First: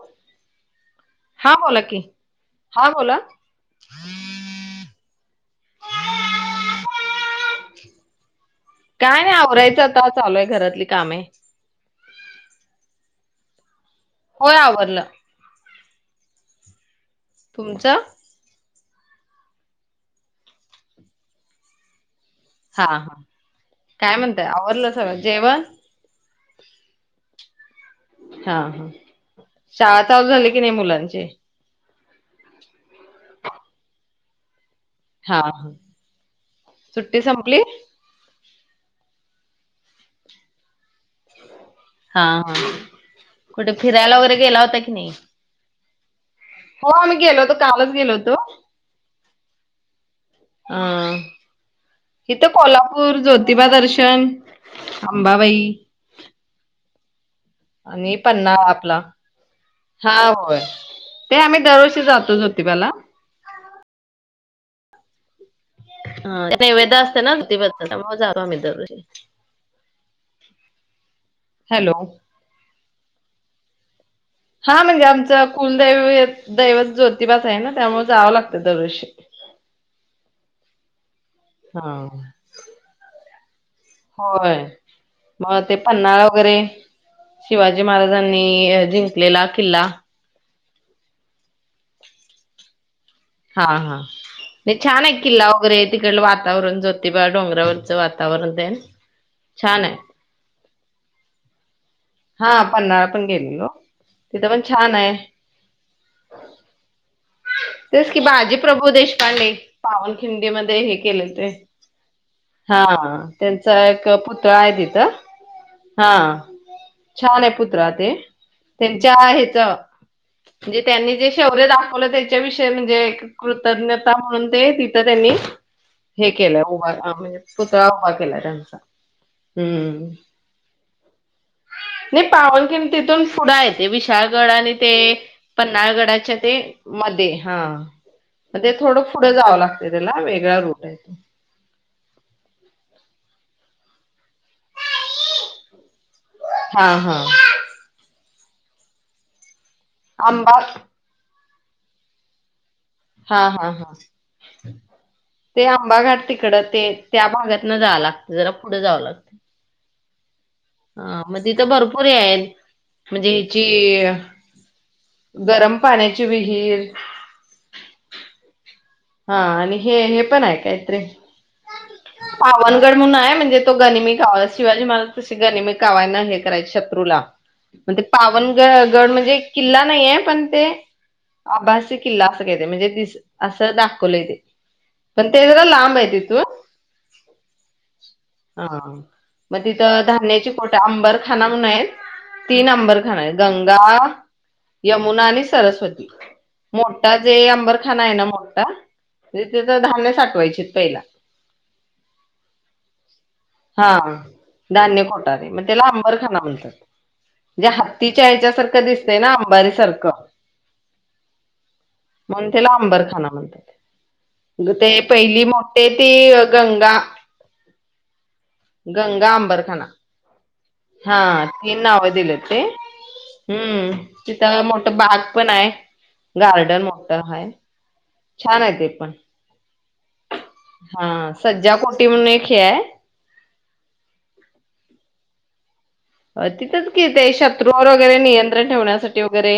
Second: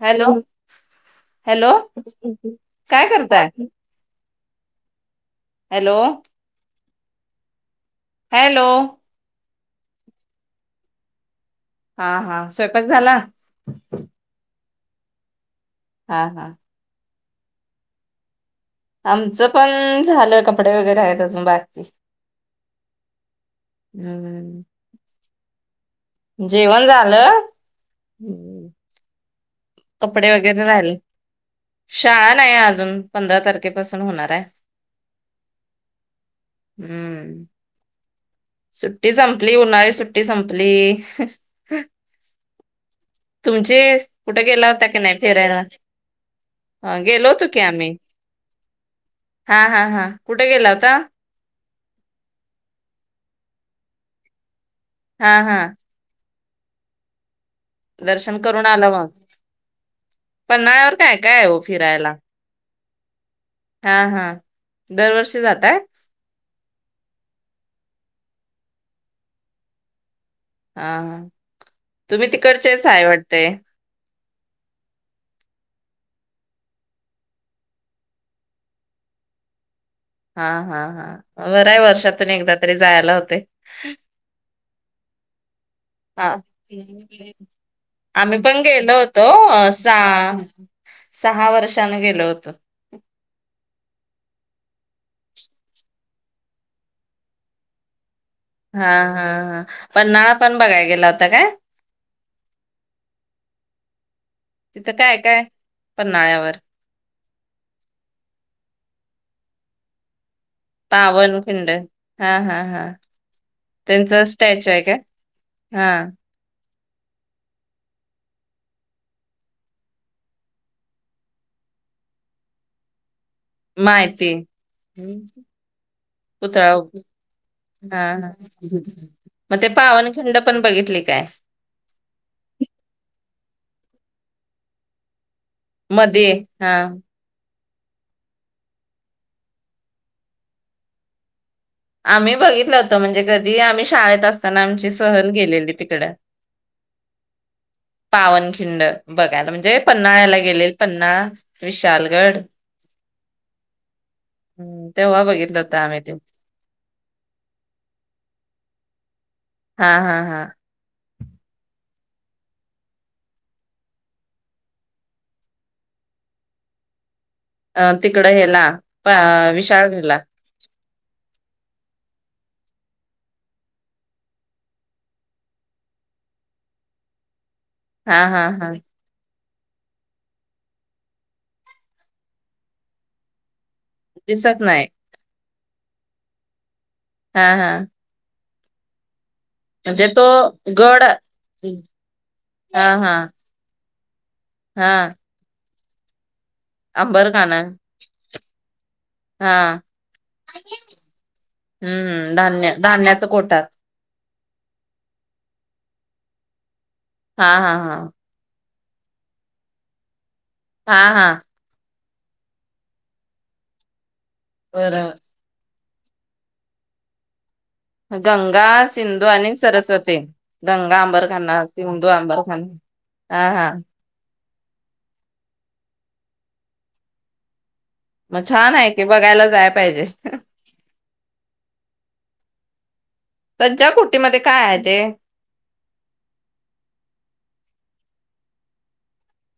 Hello- हा hello बोला की हा काय बोला करताय [inaudible] हॅलो हॅलो काय नाही आवराय'--' त- ता चालू आहे घरातली कामे हा हा स्वयपाक झाला [inaudible] - [unintelligible] आवरलं हा हा तुमचं [inaudible] आमचं पण -झालंय कपडे वगैरे आहेत अजून बाकी हा हा काय म्हणतय हम्म आवरलं सगळं जेवण [inaudible] जेवण झालं हा हम्म, हा [inaudible] शाळा चालू कपडे झाली की वगैरे नाही राहिले मुलांची शाळा नाही अजून पंधरा तारखेपासून हुनार हाय हा [unintelligible] सुट्टी हम्म संपली सुट्टी संपली उन्हाळी सुट्टी संपली [unintelligible] हा हा तुमचे कुठे गेला होता की नाही फिरायला हो अ, मी गेलो होतो की आम्ही कालच गेलो होतो हा हा हा कुठे गेला होता अं इथं कोल्हापूर ज्योतिबा दर्शन [inaudible] हा अंबाबाई हा आणि दर्शन पन्नाळा करून आलं आपला मग हा होय पन्हाळ्यावर काय [inaudible] ते काय आहे आम्ही दरवर्षी जातो जोतिबाला हा हा दरवर्षी जाताय ह त्या नैवेद्य [inaudible] असते ना जोतिबा चा त्यामुळ जातो आम्ही दरवर्षी हा हा हॅलो. तुम्ही तिकडचेच हाय वाटतय हा म्हणजे आमच कुलदैव- दैवत ज्योतिबाचआहे ना त्यामुळे जावं लागतं दरवर्षी हा- हा- हा बरंय हा. वर्षातून एकदा तरी जायला होतय होय मग ते पन्नाळा [inaudible] हां. वगैरे शिवाजी आम्ही महाराजांनी पण गेलो होतो जिंकलेला अ, किल्ला सहा वर्षांन गेलं होतो हा हा नाही छान आहे किल्ला वगैरे तिकड वातावरण जोतेिबा डोंगरावरचं वात '--' हा- हा- हा पण ना पण '--' बघायला [unintelligible] गेला होता काय हा पन्नाळा पण गेलेलो तिथ पण तिथं छान हाय [inaudible] काय-काय? पन्हाळ्यावर तेच कि बाजी प्रभू देश [inaudible] प [unintelligible] पावन खिंडी मध्ये हे केले ते पावनखिंड. हां, हां, '--' हा हां. त्यांचा एक पुतळा आहे तिथं हां, हा छान आहे पुत्र ते त्यांच्या ह्याच म्हणजे त्यांनी जे शौर्य दाखवलं त्याच्या विषयी म्हणजे कृतज्ञता माहिती. म्हणून ते तिथं हम्म. त्यांनी हे केलं उभ म्हणजे पुतळा उभा हां, हां. केला त्यांचा मग ते हम्म. पावनखिंड पण बघितली काय? नाही पावल किन तिथून पुड येते विशाळगड आणि ते मध्ये पननाळगडाच्या ते हा मध्ये हा म ते थोडं पुढं जावं लागत त्याला वेगळा रूट आहे. तो आम्ही बघितलं होतो म्हणजे कधी आम्ही शाळेत असतो. सण आमची सहल गेलेली तिकड हा हा पावनखिंड बघायला म्हणजे पन्ना यायला आंबा गेलेल पन्नास विशालगढ हा हा हा तेव्हा बघितलं ते होतं आम्ही ते आंबाघाट तिकड ते त्या भागात न जावं लागते जरा पुढे जावं लागत. बी हा हा हा ह मग तिथ भरपूर येयल म्हणजे हची गरम पाण्याची विहीर अ तिकड हेला हा अ आणि हे विशाळगडला हे पण आहे काय. पावनगड म्हणून आहे. म्हणजे तो गनिमी कावा शिवाजी मला तशी गनिमी कावाय ना हे करायच शत्रूला म्हण तेे हा हा पावन ग हा गड म्हणजे किल्ला नाहीे पण ते आभासी किल्ला असं का म्हणजे दिस अस स द दिसत नाही. ते्र लांब येतव हा हा हा मग तिथं म्हणजे तो धान्याची खट गड अंबरखाना म्हून आहेत तीन हा हा अंबरखाना आहेत गंगा हा यमुना आणि सरस्वती न मोठा जे अंबरखाना आहे नाठ हा पहिला हम्म धान्य धान्याचा कोठात हा धान्य खोटे मग त्याला अंबरखाना म्हणतात. हा ्या हा हा हत्तीच्या या्याच्यासारख्या दिसतय ना अंबारी सारखं हा हा. म्हण त्याला अंबरखाना म्हण. मग ते बरोबर पहिली मो ते त गंगा गंगा सिंधू गंगा आणि अंबरखाना सरस्वती गंगा हा आंबरखाना तीन नाव हंदू दिलेत ते आंबरखाना हा हा. हम्म मोठं बाग पण आहे गार्डन मोठं हा. मग छान आहे की बघायला जाय पाहिजे हा सज्जा कोटी म्हणून एक हे आहे सच्या कुटीमध्ये काय आहे ते अ तिथेच कि ते शत्रूवर वगैरे नियंत्रण ठेवण्यासाठी वगैरे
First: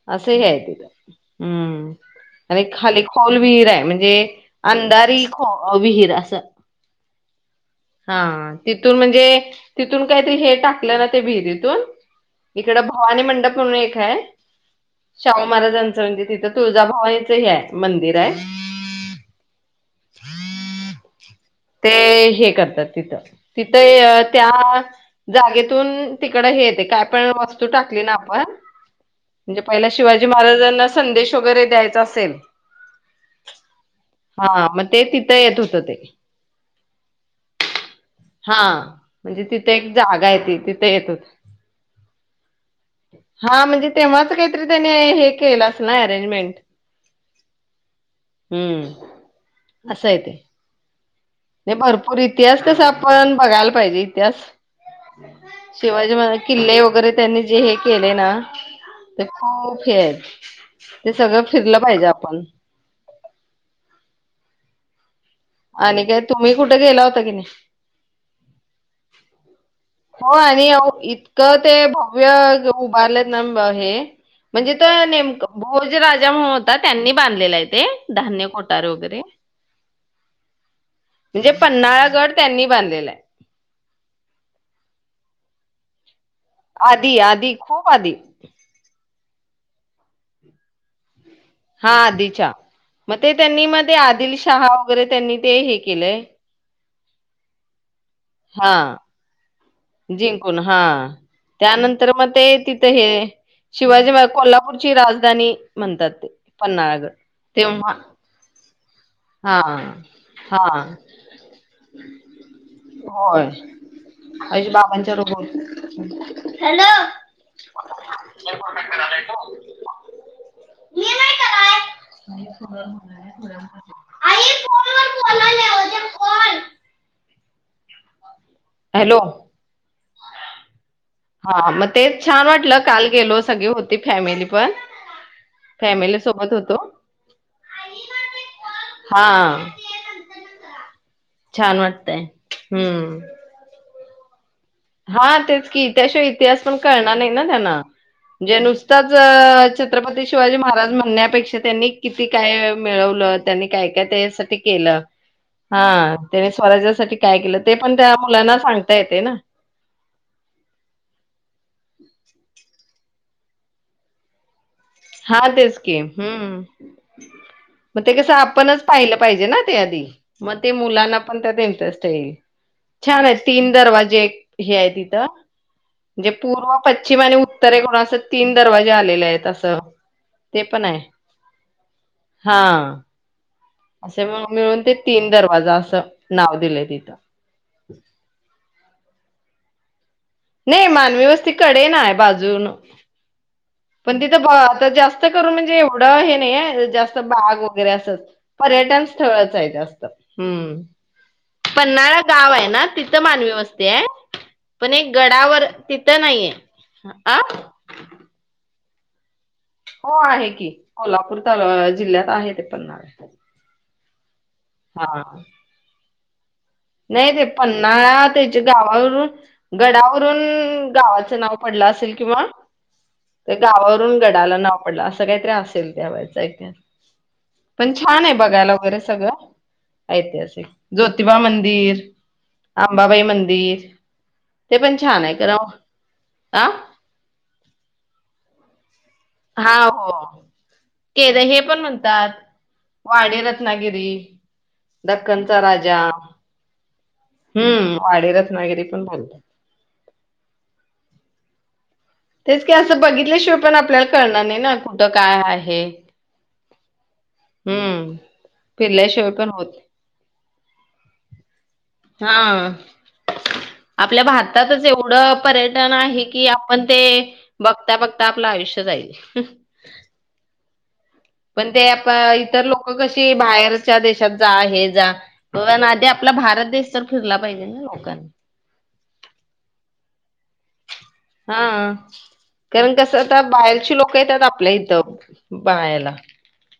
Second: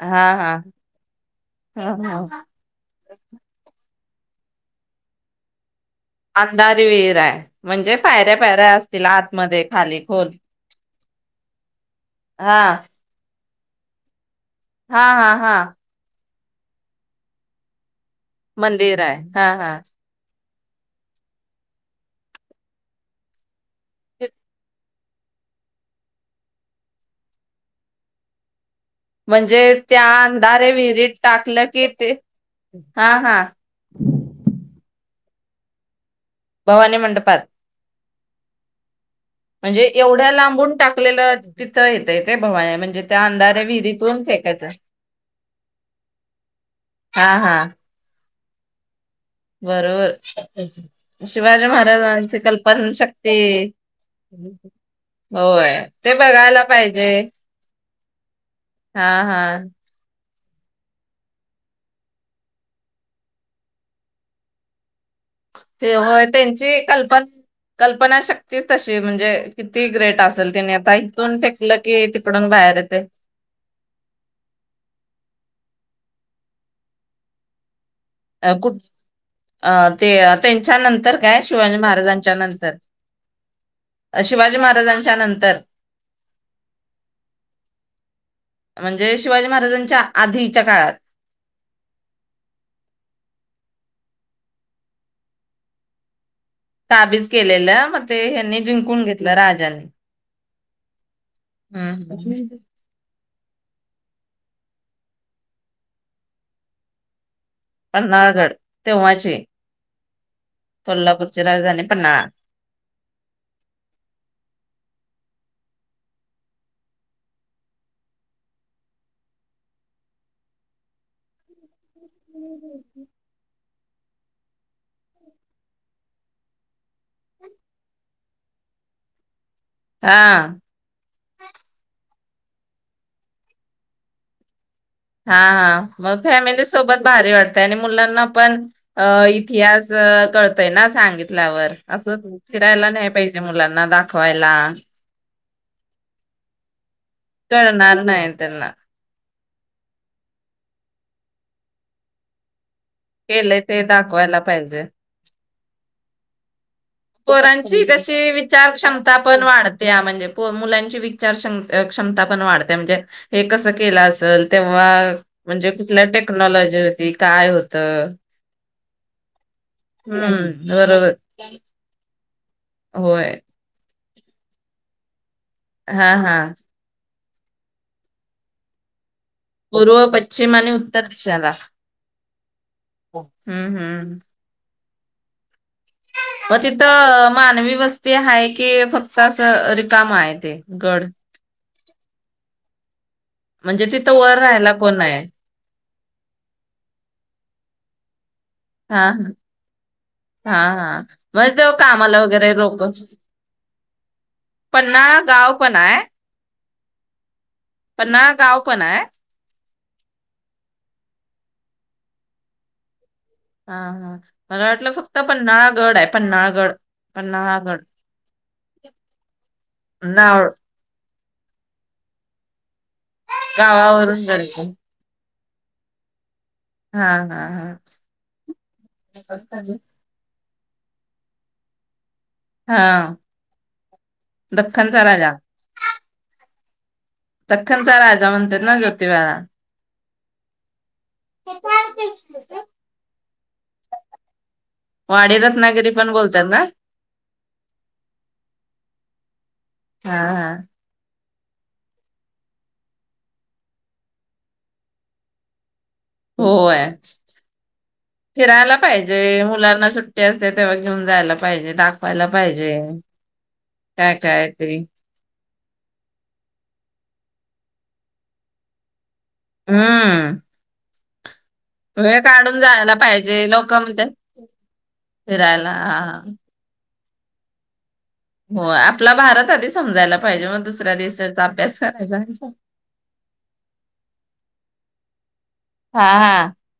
हा असं ह हा आहे तिला हम्म ह आणि खाली खोल विहीर आहे म्हणजे ते अंदरही ख अंधार विर आहे म्हणजे पायऱ्या पायऱ्या असतील आतमध्ये खाली खोल कायतरी हेटा ना ते भहिरीतून हा इकड भवानी मंडप. कोण एक है हा हा शाहू हा महाराजांचं म्हणजे तिथं तुळजाभवानीच ह आहे मंदिर आहे मंदिर हाय हा हा. ते हे करतात तिथं तिथं त्या जागेतून तिकड हे येते काय पण वस्तू टाकली ना आपण म्हणजे पहिला त्या शिवाजी अंधारे महाराजांना विहिरीत संदेश वगैरे टाकलं की द्यायचा ते असेल हा हा. हा मग तिथं ते येत होतं. भवानी मंडपात हा. तिथे म्हणजे एक जागा एवढ्या आहे ती लांबून तिथे येत होत टाकलेलं तिथं येतय ते भवाने म्हणजे त्या अंधऱ्या हा म्हणजे विहिरीतून तेव्हाच फेकायचं काहीतरी त्याने हे केलंच ना अरेंजमेंट हा हा. हम्म. असं आहे बरोबर. ते शिवाजी नाही भरपूर महाराजांची इतिहास कस कल्पना आपण शक्ती बघायला पाहिजे इतिहास होय ते शिवाजी म बघायला किल्ले पाहिजे वगैरे त्यांनी जे हे केले ना हा ते हा खूप हे आहेत. ते सगळं फिरलं पाहिजे आपण. आणि काय तुम्ही कुठे त्यांची गेला होता कल्पना की नाही कल्पना तीच तशी म्हणजे किती? ग्रेट हो असेल आणि त्याने आता इथून इतकं ते फेकलं की भव्य तिकडून बाहेर येते उभारलंत ना हे म्हणजे तर नेमक. हो जे राजा म्हणून होता त्यांनी बांधलेला आहे ते धान्य अ कुठ कोठार वगैरे अ ते त्यांच्या नंतर काय म्हणजे शिवाजी पन्हाळा गड महाराजांच्या त्यांनी नंतर बांधलेला आहे शिवाजी महाराजां च्या नंतर आधी आधी खूप आधी जय शिवाजी महाराजांच्या आधीच्या काळात हा आधीच्या मग ते त्यांनी मग ते आदिल शहा वगैरे त्यांनी ते हे केलंय ताबीज केलेलं मग ते यांनी हा जिंकून घेतलं राजांनी जिंकून हा त्यानंतर मग हम्म ते तिथं हे शिवाजी म कोल्हापूरची राजधानी म्हणतात ते पन्हाळा गड पन्हाळा गड हा हा कोल्हापूरची राजधानी पन्हाळा होय आशी बाबांच्या रप हॅलो मी नाही कराय आई फोन वर बोलायल्या हॅलो हा हा मग तेच छान वाटलं काल गेलो सगळी होती फॅमिली पण हा हा मग फॅमिली सोबत भारी वाटतेय आणि मुलांना पण अ हा इतिहास कळतोय ना सांगितल्यावर छान वाटतय असं फिरायला नाही हम्म पाहिजे मुलांना दा खवायला हा तेच की त्याशिवाय इतिहास पण कळणार नाही त्यांना कळणार नाही जे त्यांना नुसतेच छत्रपती शिवाजी महाराज म्हणण्यापेक्षा त्यांनी किती काय मिळवलं केले त्यांनी ते काय काय दाखवायला त्यासाठी पाहिजे केलं हा त्याने स्वराज्या पोरांची कशी विचार क्षमता येते ना पण वाढते त्या म्हणजे मुलांची विचार क्षमता पण वाढते म्हणजे हे कस केलं असेल हा म्हणजे तेच की कुठल्या हम्म टेक्नॉलॉजी होती काय होत मग ते कसं आपणच पाहिलं पाहिजे ना ते आधी मग बरोबर मुलाना पण इंटरेस्ट येईल होय छान आहेत तीन दरवाजे े हे आहे तिथं हा म्हणजे हा पूर्व प पश्चिम आणि उत्तरे कोणा अस तीन दरवाजे आले आहेत तस पूर्व पश्चिम आणि उत्तर दिशाला हा हम्म हम्म असे म मिळून ते तीन दरवाजा. असं नाव मग दिलंय तिथं मानवी वस्ती हाय की फक असं रिकामं आहे. ते नाही गड मनावी वस्ती कडेन आहे बाजूनं. म्हणजे पण वर तिथं राहायला आता कोण आहे जास्त करून म्हणजे एवढ हे नाही जास्त बाग वगैरे असंच. पर्यटन हा स्थळच आहे जास्त हा हम् हा मग ते पन्हाळा कामाला गाव वगैरे आहे लोक ना तिथं मानवी वस्ती आहे, पण एक पन्हाळा गाव गडावर पण आहे तिथं नाहीय. ह आ पन्हाळा गाव पण आहे. हो आहे की कोल्हापूर त अ जिल्ह्यात आहे ते पन्हाळा. हा हा मला वाटलं फक्त हा पन्हाळागड आहे. पन्हाळागड. नाही ते पन्हाळा त्याच्या गावावरून नाव गडावरून गावाच नाव पडलं असेल किंवा, ते गावावरून गडाला नाव पडलं असं काही असेल त्या वेळचा हा हा हा पण छान आहे बघायला वगैरे सगळं ऐतिहास ज्योतिबा मंदि दिर हा अंबाबाई मंदिर ते पण दख्खनचा छान राजा आहे क आ दख्खनचा राजा म्हणतात ना जो हा हो [inaudible] हे पण म्हणतात वाडी रत्नागिरी. वाडी दख्खनचा रत्नागिरी राजा पण बोलतात ना हम्म वाडी रत्नागिरी पण बोलतात. हा हा तेच की असं बघितल्याशिवाय पण आपल्याला कळणार नाही ना. कुठं काय आहे? होयच हम्म फिरायला पाहिजे फिरल्याशिवाय पण होत मुलांना सुट्टी असते तेव्हा घेऊन जायला पाहिजे दाखवायला हा पाहिजे काय आपल्या काय तरी भारतातच एवढं पर्यटन आहे की आपण ते बघता बघता आपलं आयुष्य जाईल. हम्म पण ते आप वेळ काढून इतर लोक जायला कशी पाहिजे लोक बाहेरच्या म्हणतात देशात जा हे जा फिरायला पण आधी आपला भारत दे तर फिरला पाहिजे ना लोकांनी. हो आपला भारत आधी समजायला पाहिजे मग दुसऱ्या दे हा कारण कसं आता बाहेरची लोकं येतात आपल्या इथं. [inaudible]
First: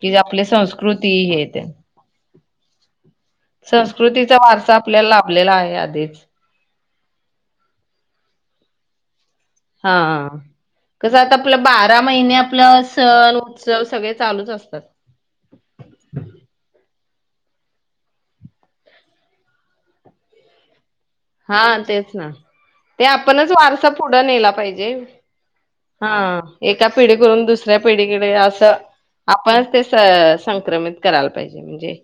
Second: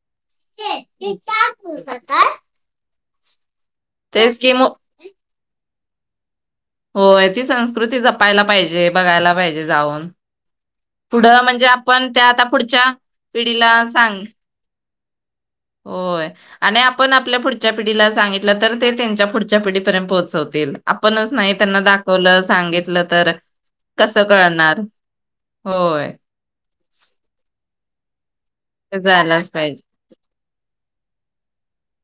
कि आपली संस्कृती हे ते संस्कृतीचा तेच कि मग वारसा आपल्याला लाभलेला आहे आध [inaudible] हो ती संस्कृती जपायला पाहिजे बघायला पाहिजे. हा जाऊन कसं आता पुढं आपलं म्हणजे बारा आपण त्या महिने आता आपलं पुढच्या सण पिढीला उत्सव सगळे सांग चालूच असतात. होय आणि आपण आपल्या पुढच्या पिढीला सांगितलं तर ते त्यांच्या पुढच्या पिढीपर्यंत पोहोचवतील. आपणच नाही हा त्यांना तेच ना दाखवलं ते सांगितलं तर आपणच वारसा कसं पुढं नेला कळणार पाहिजे होय. हा एका पिढी कडून दुसर पिढीडे तर ते जायलाच आपणच पाहिजे ते संक्रमित करायला पाहिजे म्हणजे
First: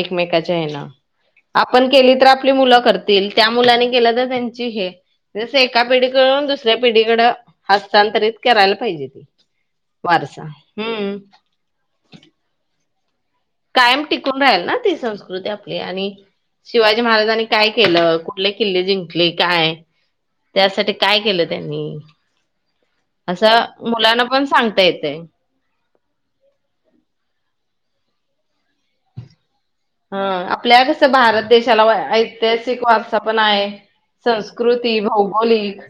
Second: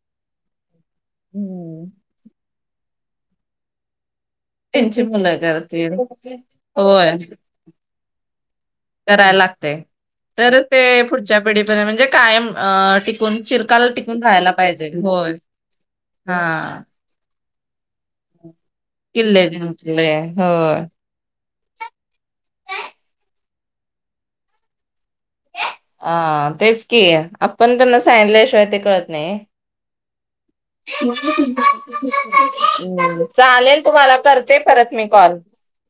एकमेकाच्या हेन हम्म आपण केली तर आपली मुलं करत तन ते त्या मुलाने केलं तर त्यांची मुलं जसं एका करतील पिढीकडून दुसऱ्या होय पिढीकडं हस्तांतरित करायला पाहिजे ती करायला लागते वारसा तर ते हम्म पुढच्या पिढीपर्यंत म्हणजे कायम- टिकून चिरकाल कायम टिकून राहायला राहील ना पाहिजे ती होय. संस्कृती आपली आणि हा शिवाजी महाराजांनी काय केलं कुठले किल्ले जिंकले किल्ले काय जिंकले होय. त्यासाठी काय केलं. त्यांनी असं मुलांना पण सांगतायेत. अ तेच कि आपण तर नस सांगीतल्याशिवाय ते कळत नाही. हा आपल्या कसं भारत देशाला ऐतिहासिक वारसा पण आहे चालेल तुम्हाला करते परत संस्कृती मी कॉल. भौगोलिक